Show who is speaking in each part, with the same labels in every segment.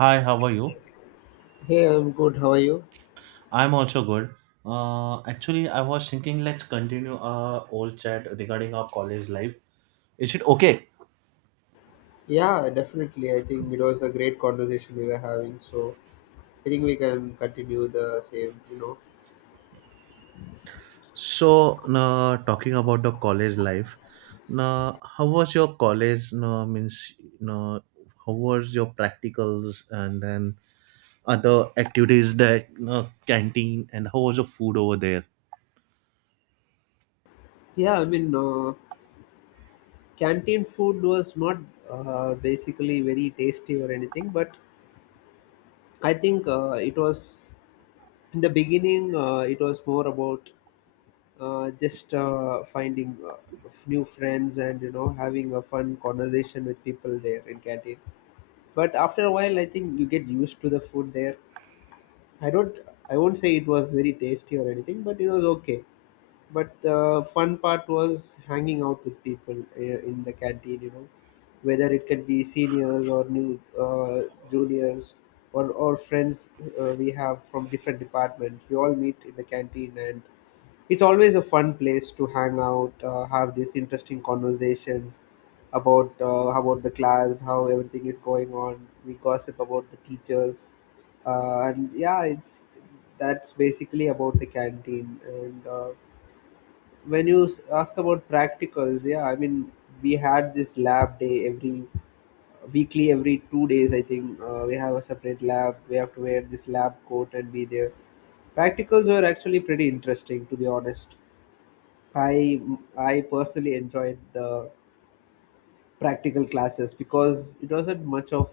Speaker 1: Hi, how are you?
Speaker 2: Hey, I'm good. How are you?
Speaker 1: I'm also good. Actually, I was thinking let's continue our old chat regarding our college life. Is it okay?
Speaker 2: Yeah, definitely. I think it was a great conversation we were having. So I think we can continue the same.
Speaker 1: So, talking about the college life, now how was your college? No, means no, how was your practicals and then other activities, that canteen, and how was the food over there?
Speaker 2: Yeah, I mean, canteen food was not basically very tasty or anything, but I think it was in the beginning. It was more about just finding, new friends, and having a fun conversation with people there in canteen. But after a while, I think you get used to the food there. I don't. I won't say it was very tasty or anything, but it was okay. But the fun part was hanging out with people, in the canteen, whether it can be seniors or new, uh, juniors, or friends we have from different departments. We all meet in the canteen, and it's always a fun place to hang out, have these interesting conversations about the class, how everything is going on. We gossip about the teachers, and yeah, it's that's basically about the canteen. And when you ask about practicals, yeah, I mean, we had this lab day every weekly, every 2 days, I think. We have a separate lab. We have to wear this lab coat and be there. Practicals were actually pretty interesting, to be honest. I I personally enjoyed the practical classes because it wasn't much of,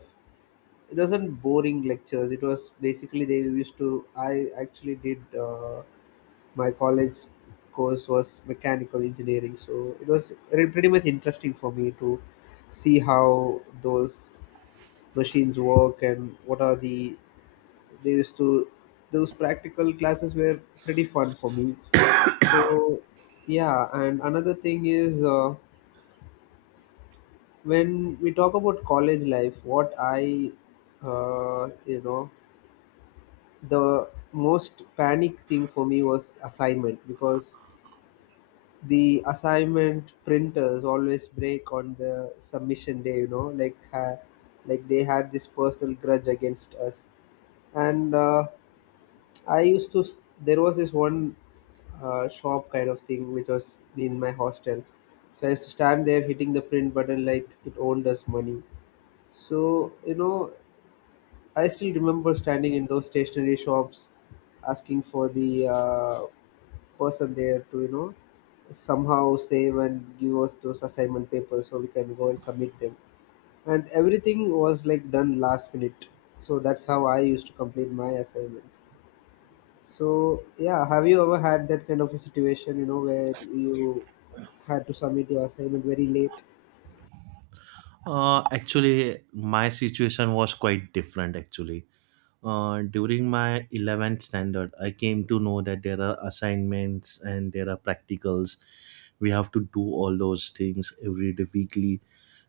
Speaker 2: it wasn't boring lectures. It was basically they used to. I actually did, my college course was mechanical engineering, so it was pretty much interesting for me to see how those machines work, and what are the, they used to, those practical classes were pretty fun for me. So yeah, and another thing is. When we talk about college life, what I, uh, you know the most panic thing for me was assignment, because the assignment printers always break on the submission day, like they had this personal grudge against us. And I used to s- there was this one shop kind of thing which was in my hostel, so I used to stand there hitting the print button like it owned us money. So, I still remember standing in those stationery shops asking for the, person there to, somehow save and give us those assignment papers so we can go and submit them. And everything was like done last minute. So that's how I used to complete my assignments. So, yeah, have you ever had that kind of a situation, where you had to submit your assignment very late?
Speaker 1: Actually, my situation was quite different. Actually, during my 11th standard, I came to know that there are assignments and there are practicals. We have to do all those things every day, weekly.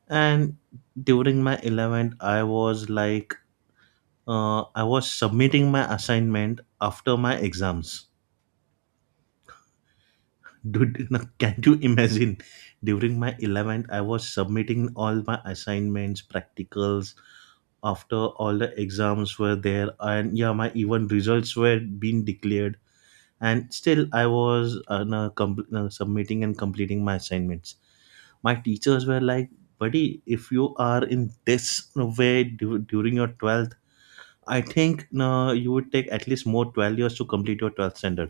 Speaker 1: And during my 11th, I was like, I was submitting my assignment after my exams. Dude, can you imagine? During my 11th, I was submitting all my assignments, practicals, after all the exams were there. And yeah, my even results were being declared, and still I was submitting and completing my assignments. My teachers were like, buddy, if you are in this way during your 12th, I think no, you would take at least more 12 years to complete your 12th standard.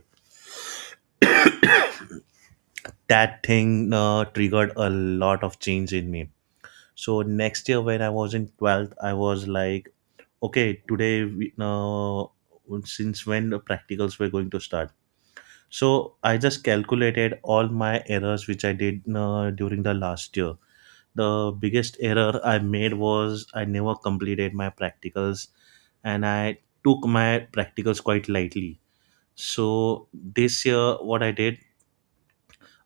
Speaker 1: That thing triggered a lot of change in me. So next year when I was in 12th, I was like, okay, today since when the practicals were going to start. So I just calculated all my errors which I did during the last year. The biggest error I made was I never completed my practicals, and I took my practicals quite lightly. So this year, what I did,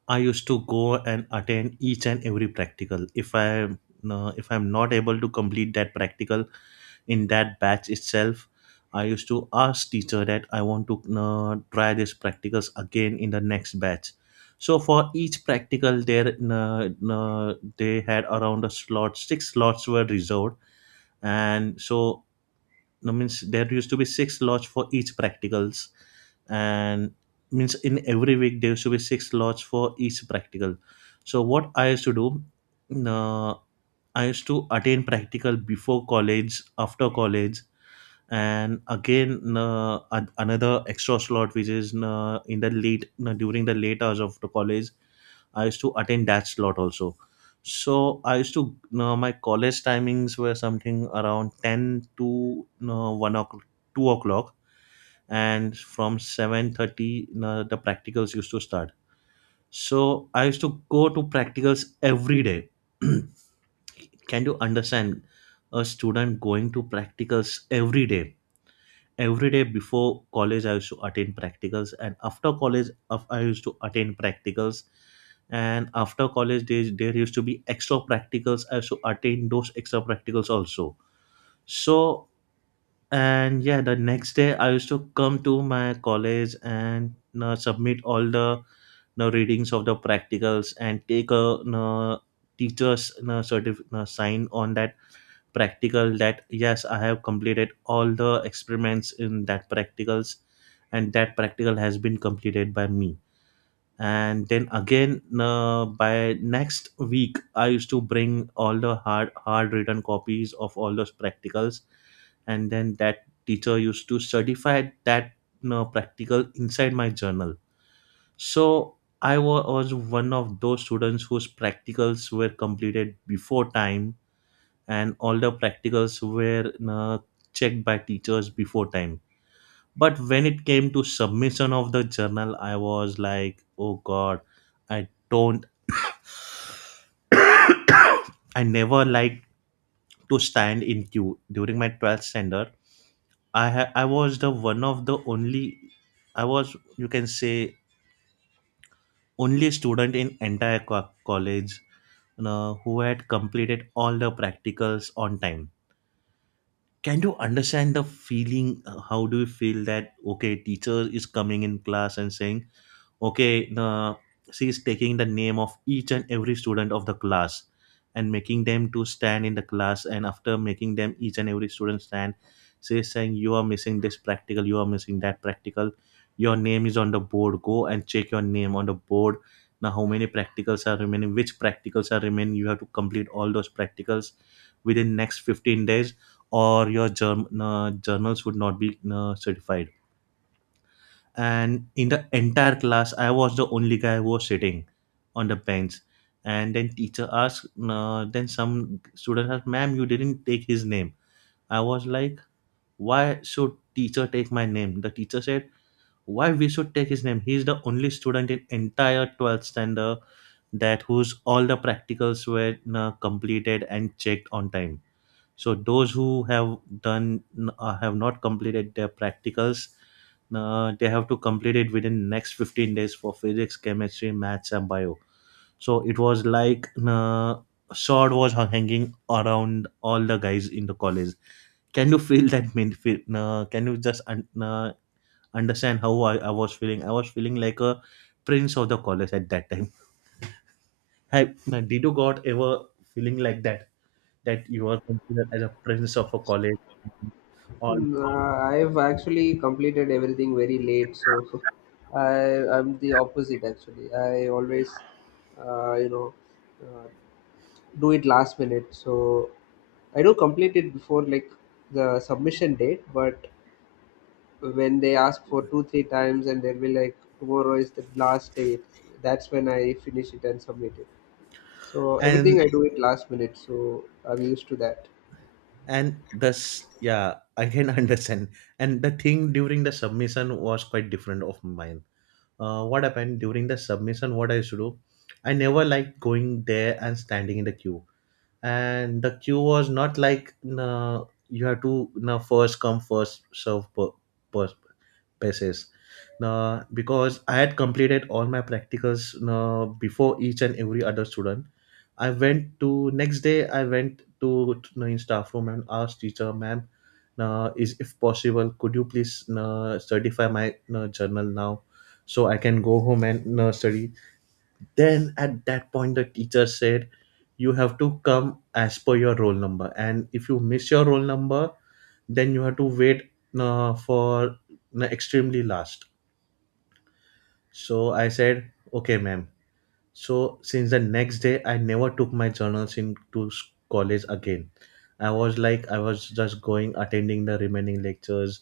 Speaker 1: I used to go and attend each and every practical. If I'm not able to complete that practical in that batch itself, I used to ask teacher that I want to try these practicals again in the next batch. So for each practical there they had around a slot six slots were reserved. And so that means there used to be six slots for each practicals. And means in every week there used to be six slots for each practical. So what I used to do, uh, I used to attend practical before college, after college, and again another extra slot which is in the late during the late hours of the college. I used to attend that slot also. So I used to my college timings were something around 10 to 1 o'clock, 2 o'clock, and from 7:30 the practicals used to start. So I used to go to practicals every day. Can you understand, a student going to practicals every day? Every day before college I used to attend practicals, and after college of I used to attend practicals. And after college days there used to be extra practicals, I used to attend those extra practicals also. So, and yeah, the next day I used to come to my college and submit all the readings of the practicals and take a teacher's sign on that practical, that yes, I have completed all the experiments in that practicals and that practical has been completed by me. And then again, by next week I used to bring all the hard written copies of all those practicals, and then that teacher used to certify that you practical inside my journal. So I was one of those students whose practicals were completed before time, and all the practicals were checked by teachers before time. But when it came to submission of the journal, I was like, oh god, i don't I never liked to stand in queue during my 12th standard. I I was the one of the only I was, you can say, only student in entire college, you know, who had completed all the practicals on time. Can you understand the feeling, how do you feel that, okay, teacher is coming in class and saying, okay, the she is taking the name of each and every student of the class and making them to stand in the class. And after making them each and every student stand, she is saying, you are missing this practical, you are missing that practical, your name is on the board, go and check your name on the board. Now how many practicals are remaining, which practicals are remaining, you have to complete all those practicals within next 15 days or your journals would not be certified. And in the entire class, I was the only guy who was sitting on the bench. And then teacher asked, then some student asked, ma'am, you didn't take his name. I was like, why should teacher take my name? The teacher said, why we should take his name? He's the only student in entire 12th standard that whose all the practicals were completed and checked on time. So those who have done have not completed their practicals, they have to complete it within next 15 days for physics, chemistry, maths and bio. So it was like, sword was hanging around all the guys in the college. Can you feel that mean feel, can you just understand how I was feeling? I was feeling like a prince of the college at that time. Have did you got ever feeling like that, that you are considered as a prince of a college, all?
Speaker 2: Hmm, I've actually completed everything very late, so I'm the opposite actually. I always, uh, you know, uh, do it last minute. So I do complete it before, like, the submission date, but when they ask for two three times and they'll be like tomorrow is the last date, that's when I finish it and submit it. So everything I
Speaker 1: And
Speaker 2: do it last minute, so I'm used to that.
Speaker 1: and thus Yeah, I can understand. And the thing during the submission was quite different of mine. What happened during the submission, what I used to do, I never liked going there and standing in the queue. And the queue was not like, uh, you have to first come first serve per, basis. Now, because I had completed all my practicals now before each and every other student, I went to next day. I went to, you know, in staff room and asked teacher, ma'am, now is if possible, could you please now certify my now journal now, so I can go home and now study. Then at that point, the teacher said, you have to come as per your roll number, and if you miss your roll number, then you have to wait for extremely last. So I said, okay, ma'am. So since the next day, I never took my journals into college again. I was like, I was just going, attending the remaining lectures,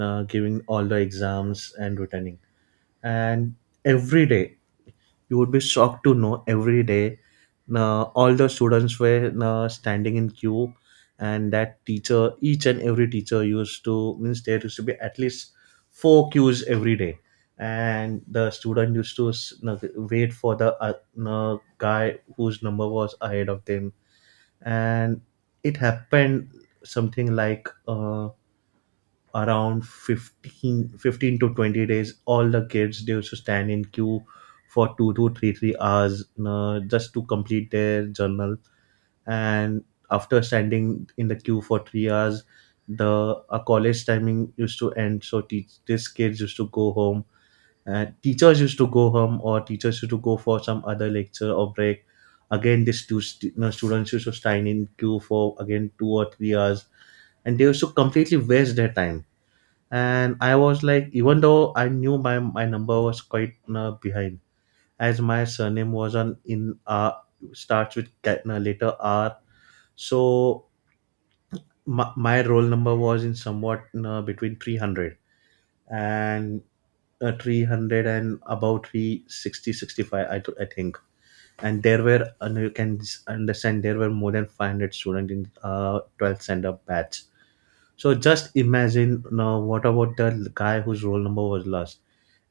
Speaker 1: giving all the exams, and returning. And every day, you would be shocked to know, every day all the students were standing in queue. And that teacher, each and every teacher used to, means there used to be at least four queues every day. And the student used to wait for the guy whose number was ahead of them. And it happened something like around 15 to 20 days, all the kids they used to stand in queue for two to three hours just to complete their journal. And after standing in the queue for 3 hours, the our college timing used to end, so teach these kids used to go home, and teachers used to go home, or teachers used to go for some other lecture or break. Again these you know, students used to stand in queue for again 2 or 3 hours, and they used to completely waste their time. And I was like, even though I knew my number was quite behind, as my surname was on in starts with letter R. So my roll number was in somewhat between 300 and 300 and about three sixty sixty five, I think. And there were, and you can understand, there were more than 500 students in 12th standard batch. So just imagine now what about the guy whose roll number was last?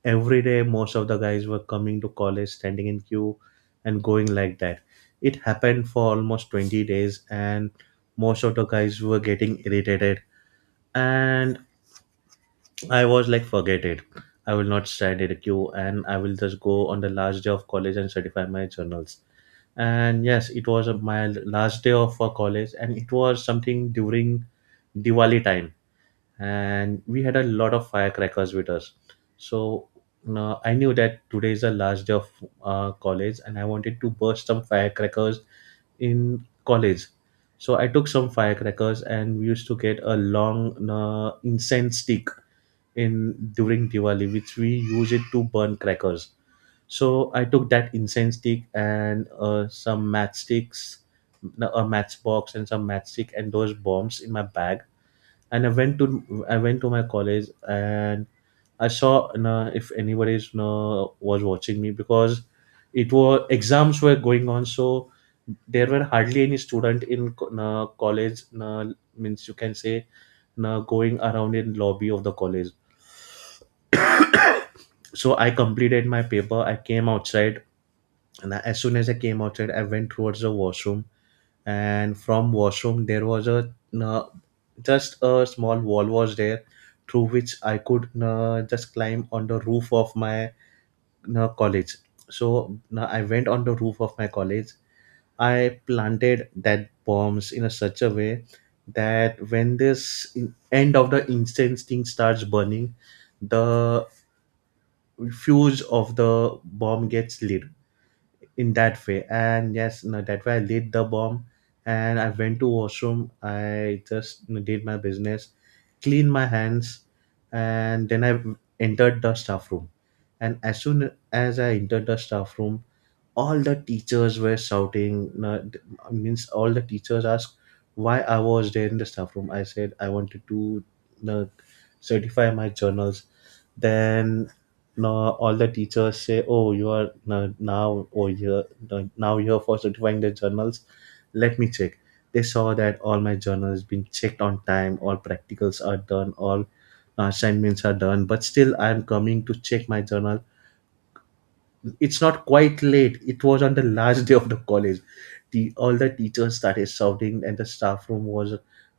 Speaker 1: Every day most of the guys were coming to college, standing in queue and going like that. It happened for almost 20 days, and most of the guys were getting irritated. And I was like, forget it. I will not stand in a queue, and I will just go on the last day of college and certify my journals. And yes, it was my last day of college, and it was something during Diwali time, and we had a lot of firecrackers with us. So now I knew that today is the last day of college, and I wanted to burst some firecrackers in college. So I took some firecrackers, and we used to get a long incense stick in during Diwali, which we use it to burn crackers. So I took that incense stick and some matchsticks, no, a matchbox and some matchstick and those bombs in my bag and I went to my college. And I saw, you know, if anybody is, you know, was watching me because it was exams were going on, so there were hardly any student in you know, college, you know, means you can say, you know, going around in lobby of the college. So I completed my paper, I came outside, and as soon as I came outside, I went towards the washroom. And from washroom there was a you just a small wall was there, through which I could just climb on the roof of my college. So I went on the roof of my college. I planted that bombs in a such a way that when this end of the incense thing starts burning, the fuse of the bomb gets lit in that way. And yes, no, that way I laid the bomb and I went to washroom. I just, you know, did my business, cleaned my hands, and then I entered the staff room. And as soon as I entered the staff room, all the teachers were shouting. No, th- Means all the teachers asked why I was there in the staff room. I said I wanted to, you know, certify my journals. Then now all the teachers say, oh, you are now, oh, you're now you're for certifying the journals, let me check. They saw that all my journals been checked on time, all practicals are done, all assignments are done, but still I am coming to check my journal. It's not quite late, it was on the last day of the college. The all the teachers started shouting and the staff room was.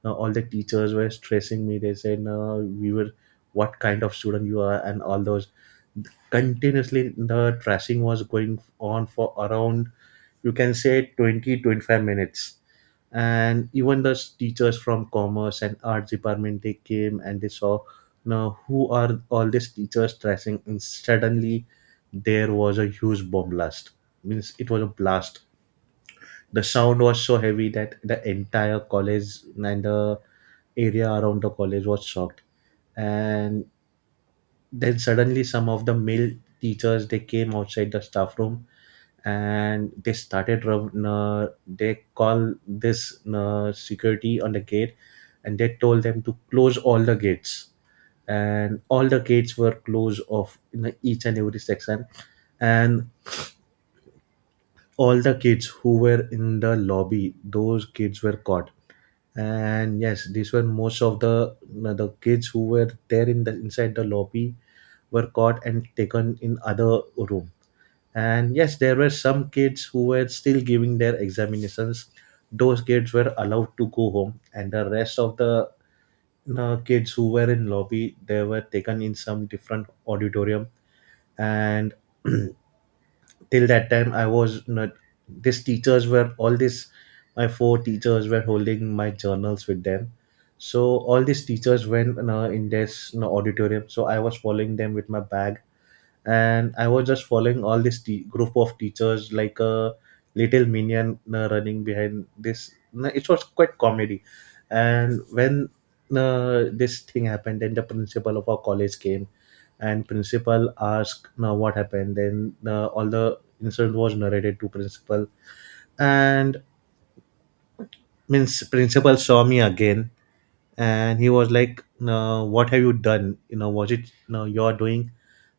Speaker 1: Now all the teachers were stressing me, they said, no, we were what kind of student you are and all those. Continuously the trashing was going on for around, you can say, 20-25 minutes. And even the teachers from commerce and arts department, they came and they saw, now who are all these teachers trashing. And suddenly there was a huge bomb blast, means it was a blast. The sound was so heavy that the entire college and the area around the college was shocked. And then suddenly some of the male teachers they came outside the staff room, and they started they call this security on the gate, and they told them to close all the gates. And all the gates were closed off in the each and every section. And all the kids who were in the lobby, those kids were caught. And yes, these were most of the kids who were there in the inside the lobby were caught and taken in other room. And yes, there were some kids who were still giving their examinations, those kids were allowed to go home. And the rest of the, you know, kids who were in lobby, they were taken in some different auditorium. And till that time I was not these teachers were all this. My four teachers were holding my journals with them, so all these teachers went, you know, in this, you know, auditorium, so I was following them with my bag. And I was just following all this group of teachers like a little minion running behind this. No, it was quite comedy. And when this thing happened, then the principal of our college came and principal asked, what happened. Then all the incident was narrated to principal, and means principal saw me again, and he was like, no, what have you done, you know, was it, no, you're doing.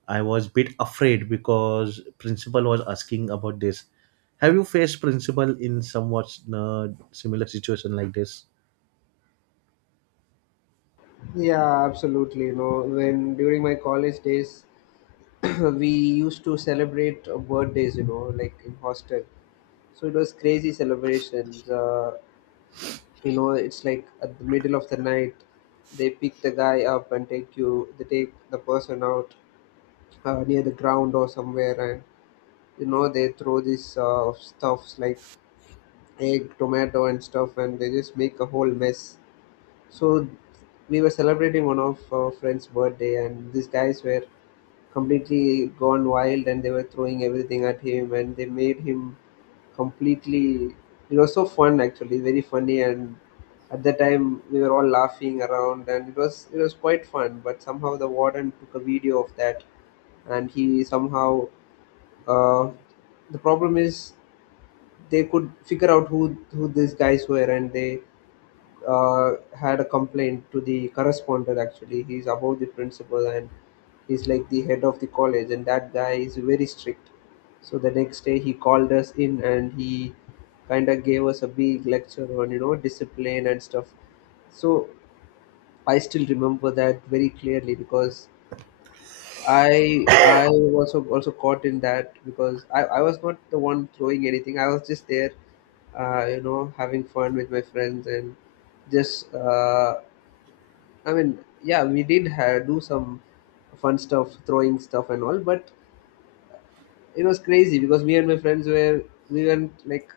Speaker 1: I was bit afraid because principal was asking about this. Have you faced principal in somewhat you similar situation like this?
Speaker 2: Yeah, absolutely. When during my college days, we used to celebrate birthdays, like in hostel. So it was crazy celebrations. It's like at the middle of the night, they pick the guy up and take you they take the person out, near the ground or somewhere, and they throw these stuffs like egg, tomato, and stuff, and they just make a whole mess. So we were celebrating one of our friend's birthday, and these guys were completely gone wild, and they were throwing everything at him, and they made him completely, it was so fun, actually very funny. And at the time we were all laughing around, and it was quite fun, but somehow the warden took a video of that, and he somehow, uh, the problem is they could figure out who these guys were, and they had a complaint to the correspondent. Actually, he's above the principal, and he's like the head of the college, and that guy is very strict. So the next day he called us in, and he kind of gave us a big lecture on, discipline and stuff. So I still remember that very clearly because I was also caught in that, because I was not the one throwing anything. I was just there, having fun with my friends, and just, I mean, yeah, we did ha do some fun stuff, throwing stuff and all, but it was crazy because me and my friends were, we went like,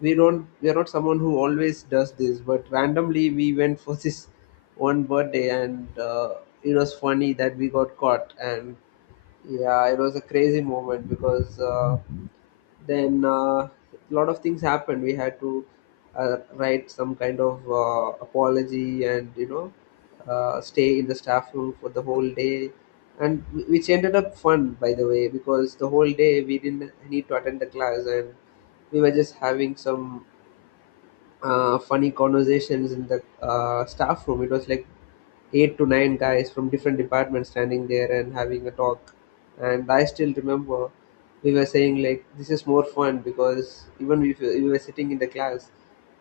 Speaker 2: we don't, we are not someone who always does this, but randomly we went for this one birthday, and it was funny that we got caught. And yeah, it was a crazy moment because, then a lot of things happened. We had to write some kind of apology, and stay in the staff room for the whole day, and which ended up fun, by the way, because the whole day we didn't need to attend the class, and we were just having some funny conversations in the staff room. It was like eight to nine guys from different departments standing there and having a talk. And I still remember we were saying like, this is more fun because even if we were sitting in the class,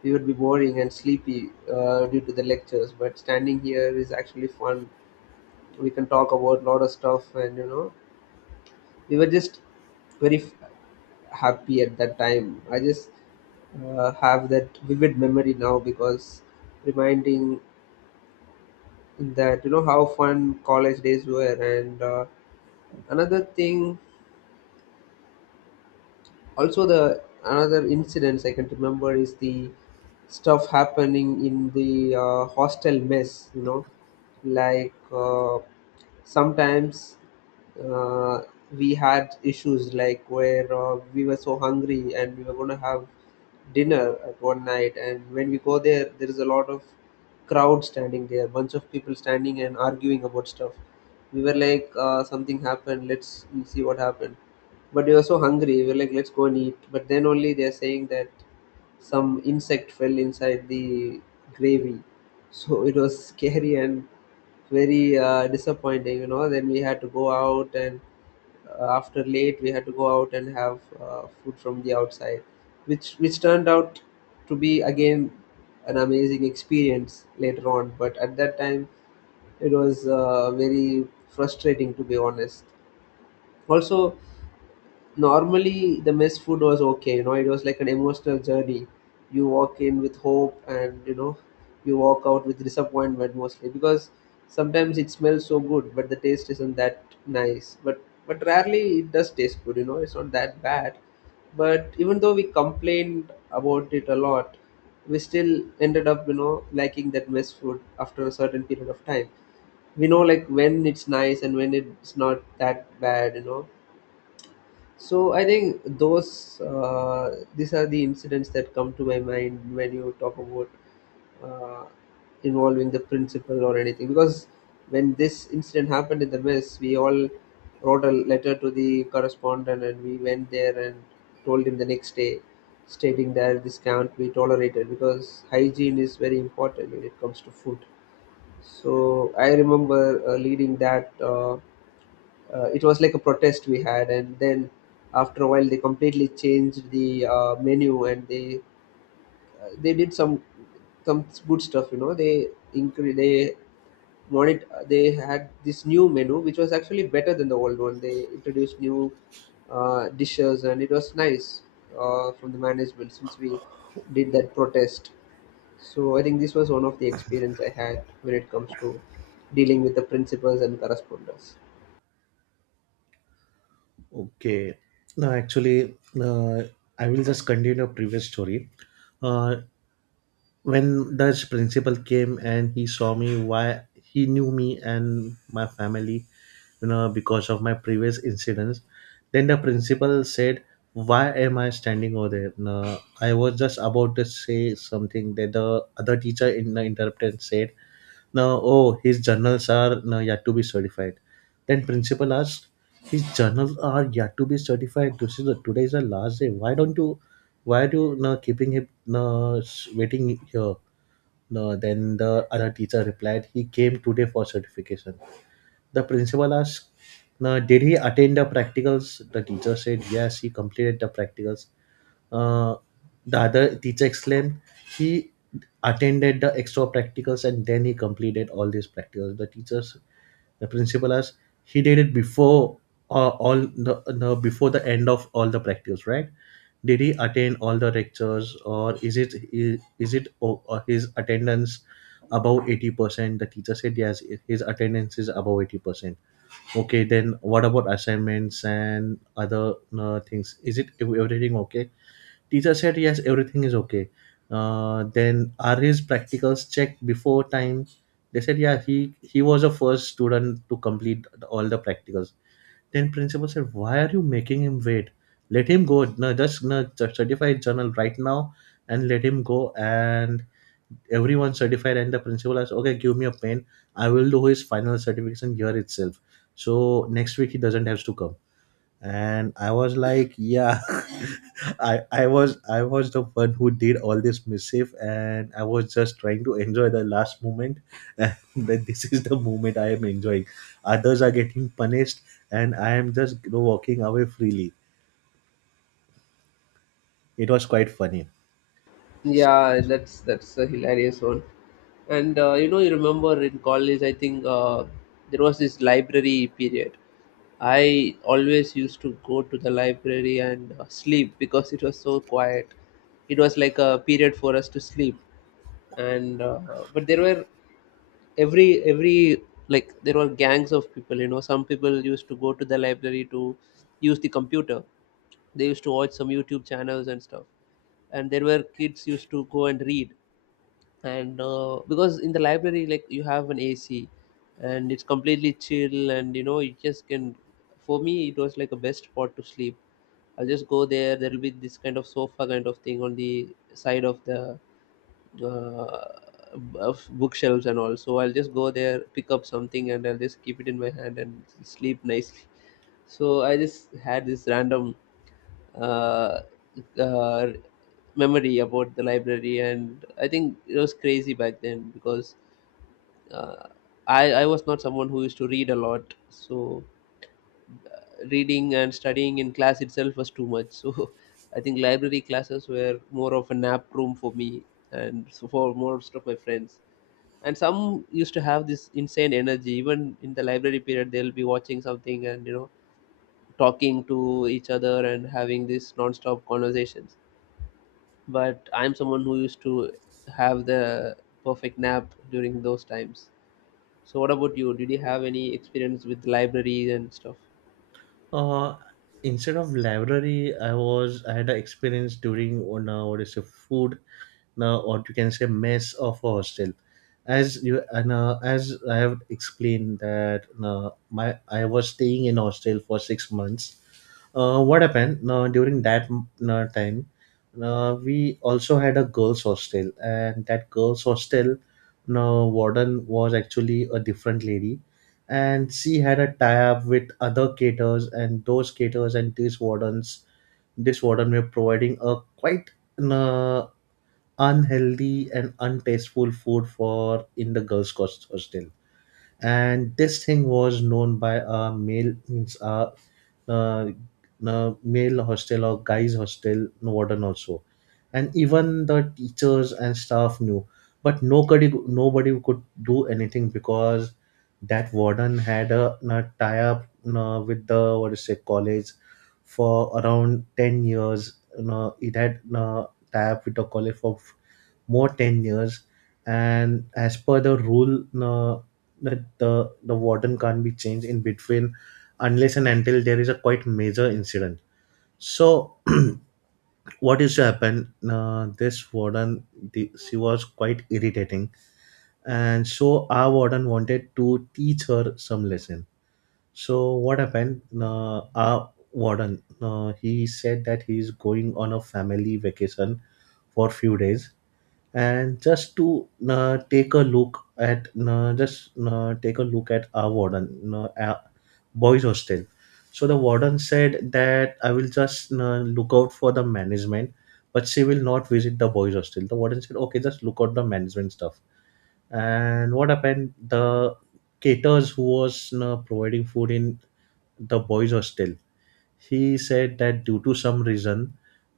Speaker 2: we would be boring and sleepy, due to the lectures. But standing here is actually fun. We can talk about a lot of stuff, and, we were just very happy at that time. I just, have that vivid memory now because reminding that you know how fun college days were, and, another thing, also, the another incidents I can remember is the stuff happening in the, hostel mess, like, sometimes, uh, we had issues like where, we were so hungry and we were going to have dinner at one night, and when we go there, there is a lot of crowd standing there, bunch of people standing and arguing about stuff. We were like, something happened, let's see what happened. But we were so hungry. We were like, let's go and eat. But then only they're saying that some insect fell inside the gravy. So it was scary and very, disappointing. Then we had to go out, and, after late, we had to go out and have, food from the outside, which turned out to be, again, an amazing experience later on. But at that time, it was, very frustrating, to be honest. Also, normally the mess food was okay. It was like an emotional journey. You walk in with hope, and you walk out with disappointment mostly, because sometimes it smells so good but the taste isn't that nice, but rarely it does taste good. It's not that bad. But even though we complained about it a lot, we still ended up, liking that mess food after a certain period of time. We know like when it's nice and when it's not that bad. So I think those these are the incidents that come to my mind when you talk about, uh, involving the principal or anything. Because when this incident happened in the mess, we all wrote a letter to the correspondent and we went there and told him the next day, stating that this can't be tolerated because hygiene is very important when it comes to food. So I remember, leading that. It was like a protest we had, and then after a while they completely changed the, menu, and they, did some good stuff. They, they wanted, they had this new menu which was actually better than the old one. They introduced new, dishes, and it was nice, from the management, since we did that protest. So I think this was one of the experience I had when it comes to dealing with the principals and correspondents.
Speaker 1: Okay. No, actually, uh, I will just continue a previous story. uh, when the principal came and he saw me, why he knew me and my family, you know, because of my previous incidents. Then the principal said, why am I standing over there. No, I was just about to say something that the other teacher in the interpreted said, no, oh, his journals are, no, yet to be certified. Then principal asked, his journals are yet to be certified, this is the, today is the last day, why don't you, why do you, no, keeping him, no, waiting here. No, then the other teacher replied, he came today for certification. The principal asked, "Now, did he attend the practicals?" The teacher said, yes, he completed the practicals. Uh, the other teacher exclaimed, he attended the extra practicals and then he completed all these practicals. The teachers, the principal asked, he did it before all the before the end of all the practicals, right? Did he attend all the lectures, or is it his attendance above 80%? The teacher said yes, his attendance is above 80%. Okay, then what about assignments and other things? Is it everything okay? Teacher said yes, everything is okay. Then are his practicals checked before time? They said yeah, he was the first student to complete all the practicals. Then principal said, "Why are you making him wait? Let him go. No, just no, just certify his journal right now, and let him go." And everyone certified, and the principal asked, "Okay, give me a pen. I will do his final certification here itself. So next week he doesn't have to come." And I was like, yeah. I was the one who did all this mischief and I was just trying to enjoy the last moment, and that this is the moment I am enjoying, others are getting punished, and I am just, you know, walking away freely. It was quite funny.
Speaker 2: Yeah, that's a hilarious one. And you remember in college, I think, there was this library period. I always used to go to the library and, sleep because it was so quiet. It was like a period for us to sleep. And, but there were, every like there were gangs of people. Some people used to go to the library to use the computer. They used to watch some YouTube channels and stuff, and there were kids used to go and read. And, because in the library, like, you have an AC and it's completely chill, and you just can, for me it was like a best spot to sleep. I'll just go there, there will be this kind of sofa kind of thing on the side of the, uh, of bookshelves and all, so I'll just go there, pick up something, and I'll just keep it in my hand and sleep nicely. So I just had this random, uh, uh, memory about the library, and I think it was crazy back then because, uh, I was not someone who used to read a lot, so, uh, reading and studying in class itself was too much. So I think library classes were more of a nap room for me, and so for most of my friends. And some used to have this insane energy. Even in the library period they'll be watching something, and, talking to each other and having these non-stop conversations, but I'm someone who used to have the perfect nap during those times. So what about you? Did you have any experience with libraries and stuff?
Speaker 1: uh Instead of library, I had an experience during on what is it food, now what you can say, mess of a hostel. As you and as I have explained that my I was staying in hostel for 6 months. What happened now during that time, we also had a girls hostel. And that girls hostel, now warden was actually a different lady, and she had a tie-up with other caterers. And those caterers and these wardens this warden were providing a quite uh, unhealthy and untasteful food for in the girls' hostel. And this thing was known by a male means a, uh, male hostel or guys' hostel warden also, and even the teachers and staff knew. But nobody could do anything because that warden had a tie up with the what is it college for around 10 years, you know, it had tie up with the college for more 10 years. And as per the rule, uh, that the warden can't be changed in between unless and until there is a quite major incident. So what is to happen, this warden, she was quite irritating, and so our warden wanted to teach her some lesson. So what happened, our warden, he said that he is going on a family vacation for few days, and just to take a look at just take a look at our warden, our boys hostel. So the warden said that I will just look out for the management, but she will not visit the boys hostel. The warden said okay, just look out the management stuff. And what happened, the caterers who was providing food in the boys hostel, he said that due to some reason,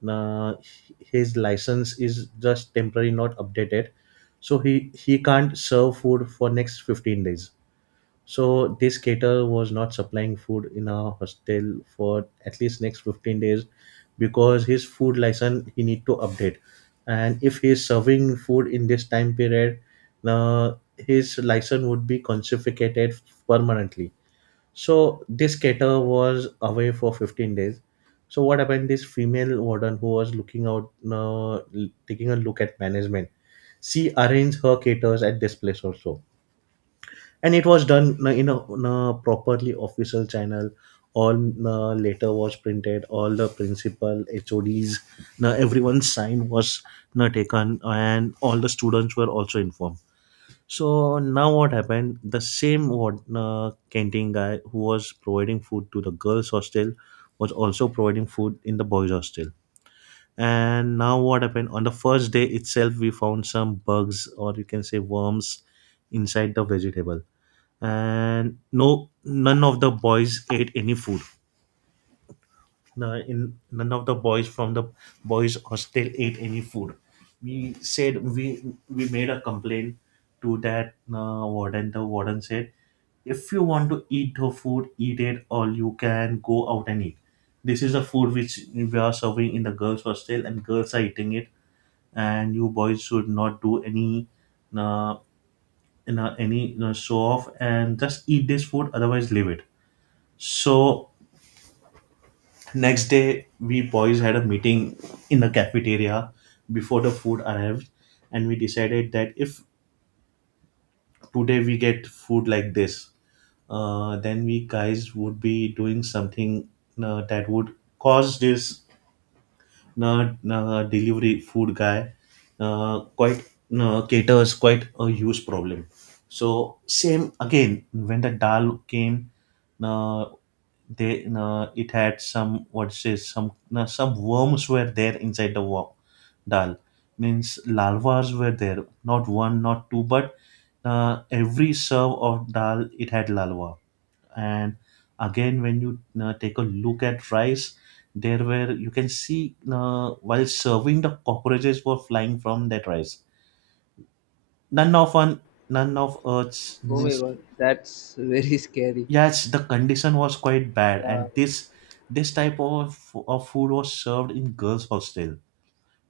Speaker 1: uh, his license is just temporary not updated, so he can't serve food for next 15 days. So this caterer was not supplying food in our hostel for at least next 15 days because his food license he need to update, and if he is serving food in this time period, his license would be confiscated permanently. So this caterer was away for 15 days. So what happened? This female warden who was looking out, taking a look at management, she arranged her caterers at this place also, and it was done in a properly official channel. All letter was printed. All the principal, HODs, everyone's sign was taken, and all the students were also informed. So now what happened? The same what canteen guy who was providing food to the girls hostel was also providing food in the boys hostel. And now what happened? On the first day itself, we found some bugs, or you can say worms, inside the vegetable. And no, none of the boys ate any food. No, in none of the boys from the boys hostel ate any food. We said we made a complaint to that warden. The warden said, "If you want to eat the food, eat it, or you can go out and eat. This is the food which we are serving in the girls' hostel, and girls are eating it. And you boys should not do any, uh, any show off and just eat this food. Otherwise, leave it." So Next day, we boys had a meeting in the cafeteria before the food arrived, and we decided that if today we get food like this, then we guys would be doing something that would cause this delivery food guy quite caters quite a huge problem. So same again when the dal came, uh, they it had some what says some worms were there inside the dal, means larvas were there, not one, not two, but every serve of dal it had larva. And again when you take a look at rice, there were, you can see, while serving the cockroaches were flying from that rice. None of one none of us
Speaker 2: Oh my
Speaker 1: means,
Speaker 2: god, that's very scary.
Speaker 1: yes, the condition was quite bad.
Speaker 2: Yeah.
Speaker 1: And this type of food was served in girls hostel,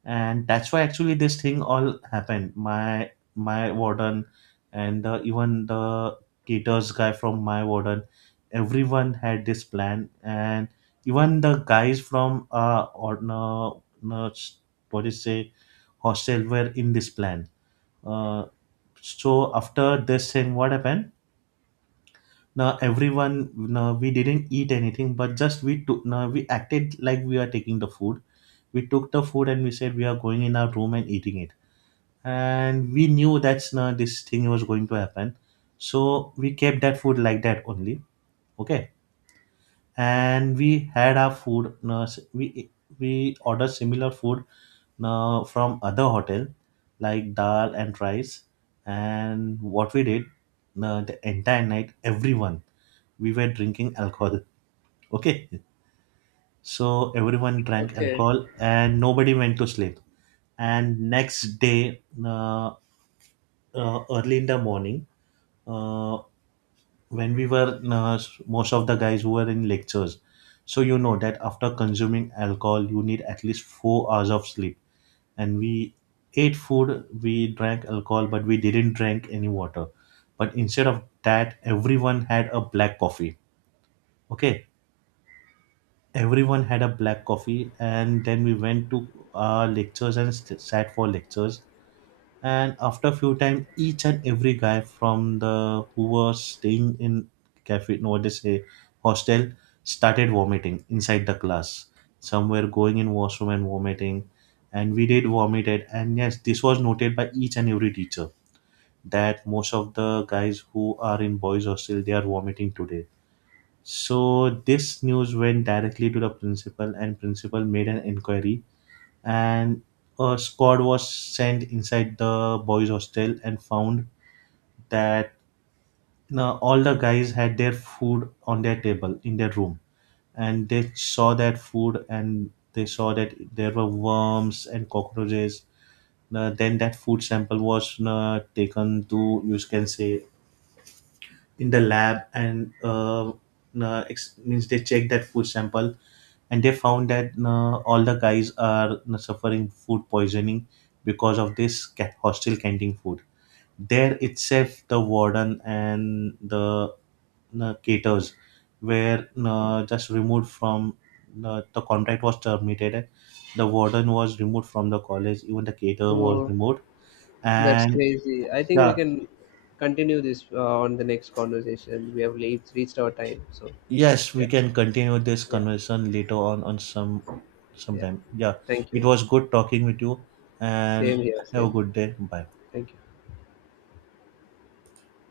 Speaker 1: and that's why actually this thing all happened. My warden and even the caterers guy, from my warden, everyone had this plan. And even the guys from or no, no, what is say, hostel, were in this plan. uh so after this thing what happened, now everyone, now we didn't eat anything, but just we took, now we acted like we are taking the food. We took the food and we said we are going in our room and eating it, and we knew that's not, this thing was going to happen. So we kept that food like that only. Okay. And we had our food. No, we ordered similar food, no, from other hotel, like dal and rice. And what we did, no, the entire night everyone, we were drinking alcohol. Okay. So everyone drank
Speaker 2: Okay.
Speaker 1: alcohol and nobody went to sleep. And next day, early in the morning, uh, when we were most of the guys who were in lectures, so you know that after consuming alcohol you need at least 4 hours of sleep. And we ate food, we drank alcohol, but we didn't drink any water. But instead of that, everyone had a black coffee. Okay. Everyone had a black coffee, and then we went to our lectures and sat for lectures. And after a few time, each and every guy from the who was staying in cafe, no, what they say, hostel, started vomiting inside the class. Some were going in washroom and vomiting, and we did vomited. And yes, this was noted by each and every teacher that most of the guys who are in boys hostel, they are vomiting today. So this news went directly to the principal, and principal made an inquiry. And a squad was sent inside the boys' hostel and found that now all the guys had their food on their table in their room. And they saw that food, and they saw that there were worms and cockroaches. Now, then that food sample was taken to, you can say, in the lab, and means they checked that food sample, and they found that all the guys are suffering food poisoning because of this hostel canteen food. There itself, the warden and the caterers were just removed from the contract was terminated. The warden was removed from the college. Even the caterer was
Speaker 2: Oh,
Speaker 1: removed,
Speaker 2: that's
Speaker 1: and
Speaker 2: crazy. I think we
Speaker 1: yeah,
Speaker 2: can continue this, on the next conversation. We have late, reached our time. So
Speaker 1: yes, we
Speaker 2: yeah,
Speaker 1: can continue this
Speaker 2: yeah,
Speaker 1: conversation later on some
Speaker 2: yeah.
Speaker 1: sometime. Yeah,
Speaker 2: Thank
Speaker 1: it
Speaker 2: you.
Speaker 1: was good talking with you, and
Speaker 2: Same here.
Speaker 1: have a
Speaker 2: Same. Here.
Speaker 1: good day. Bye.
Speaker 2: Thank you.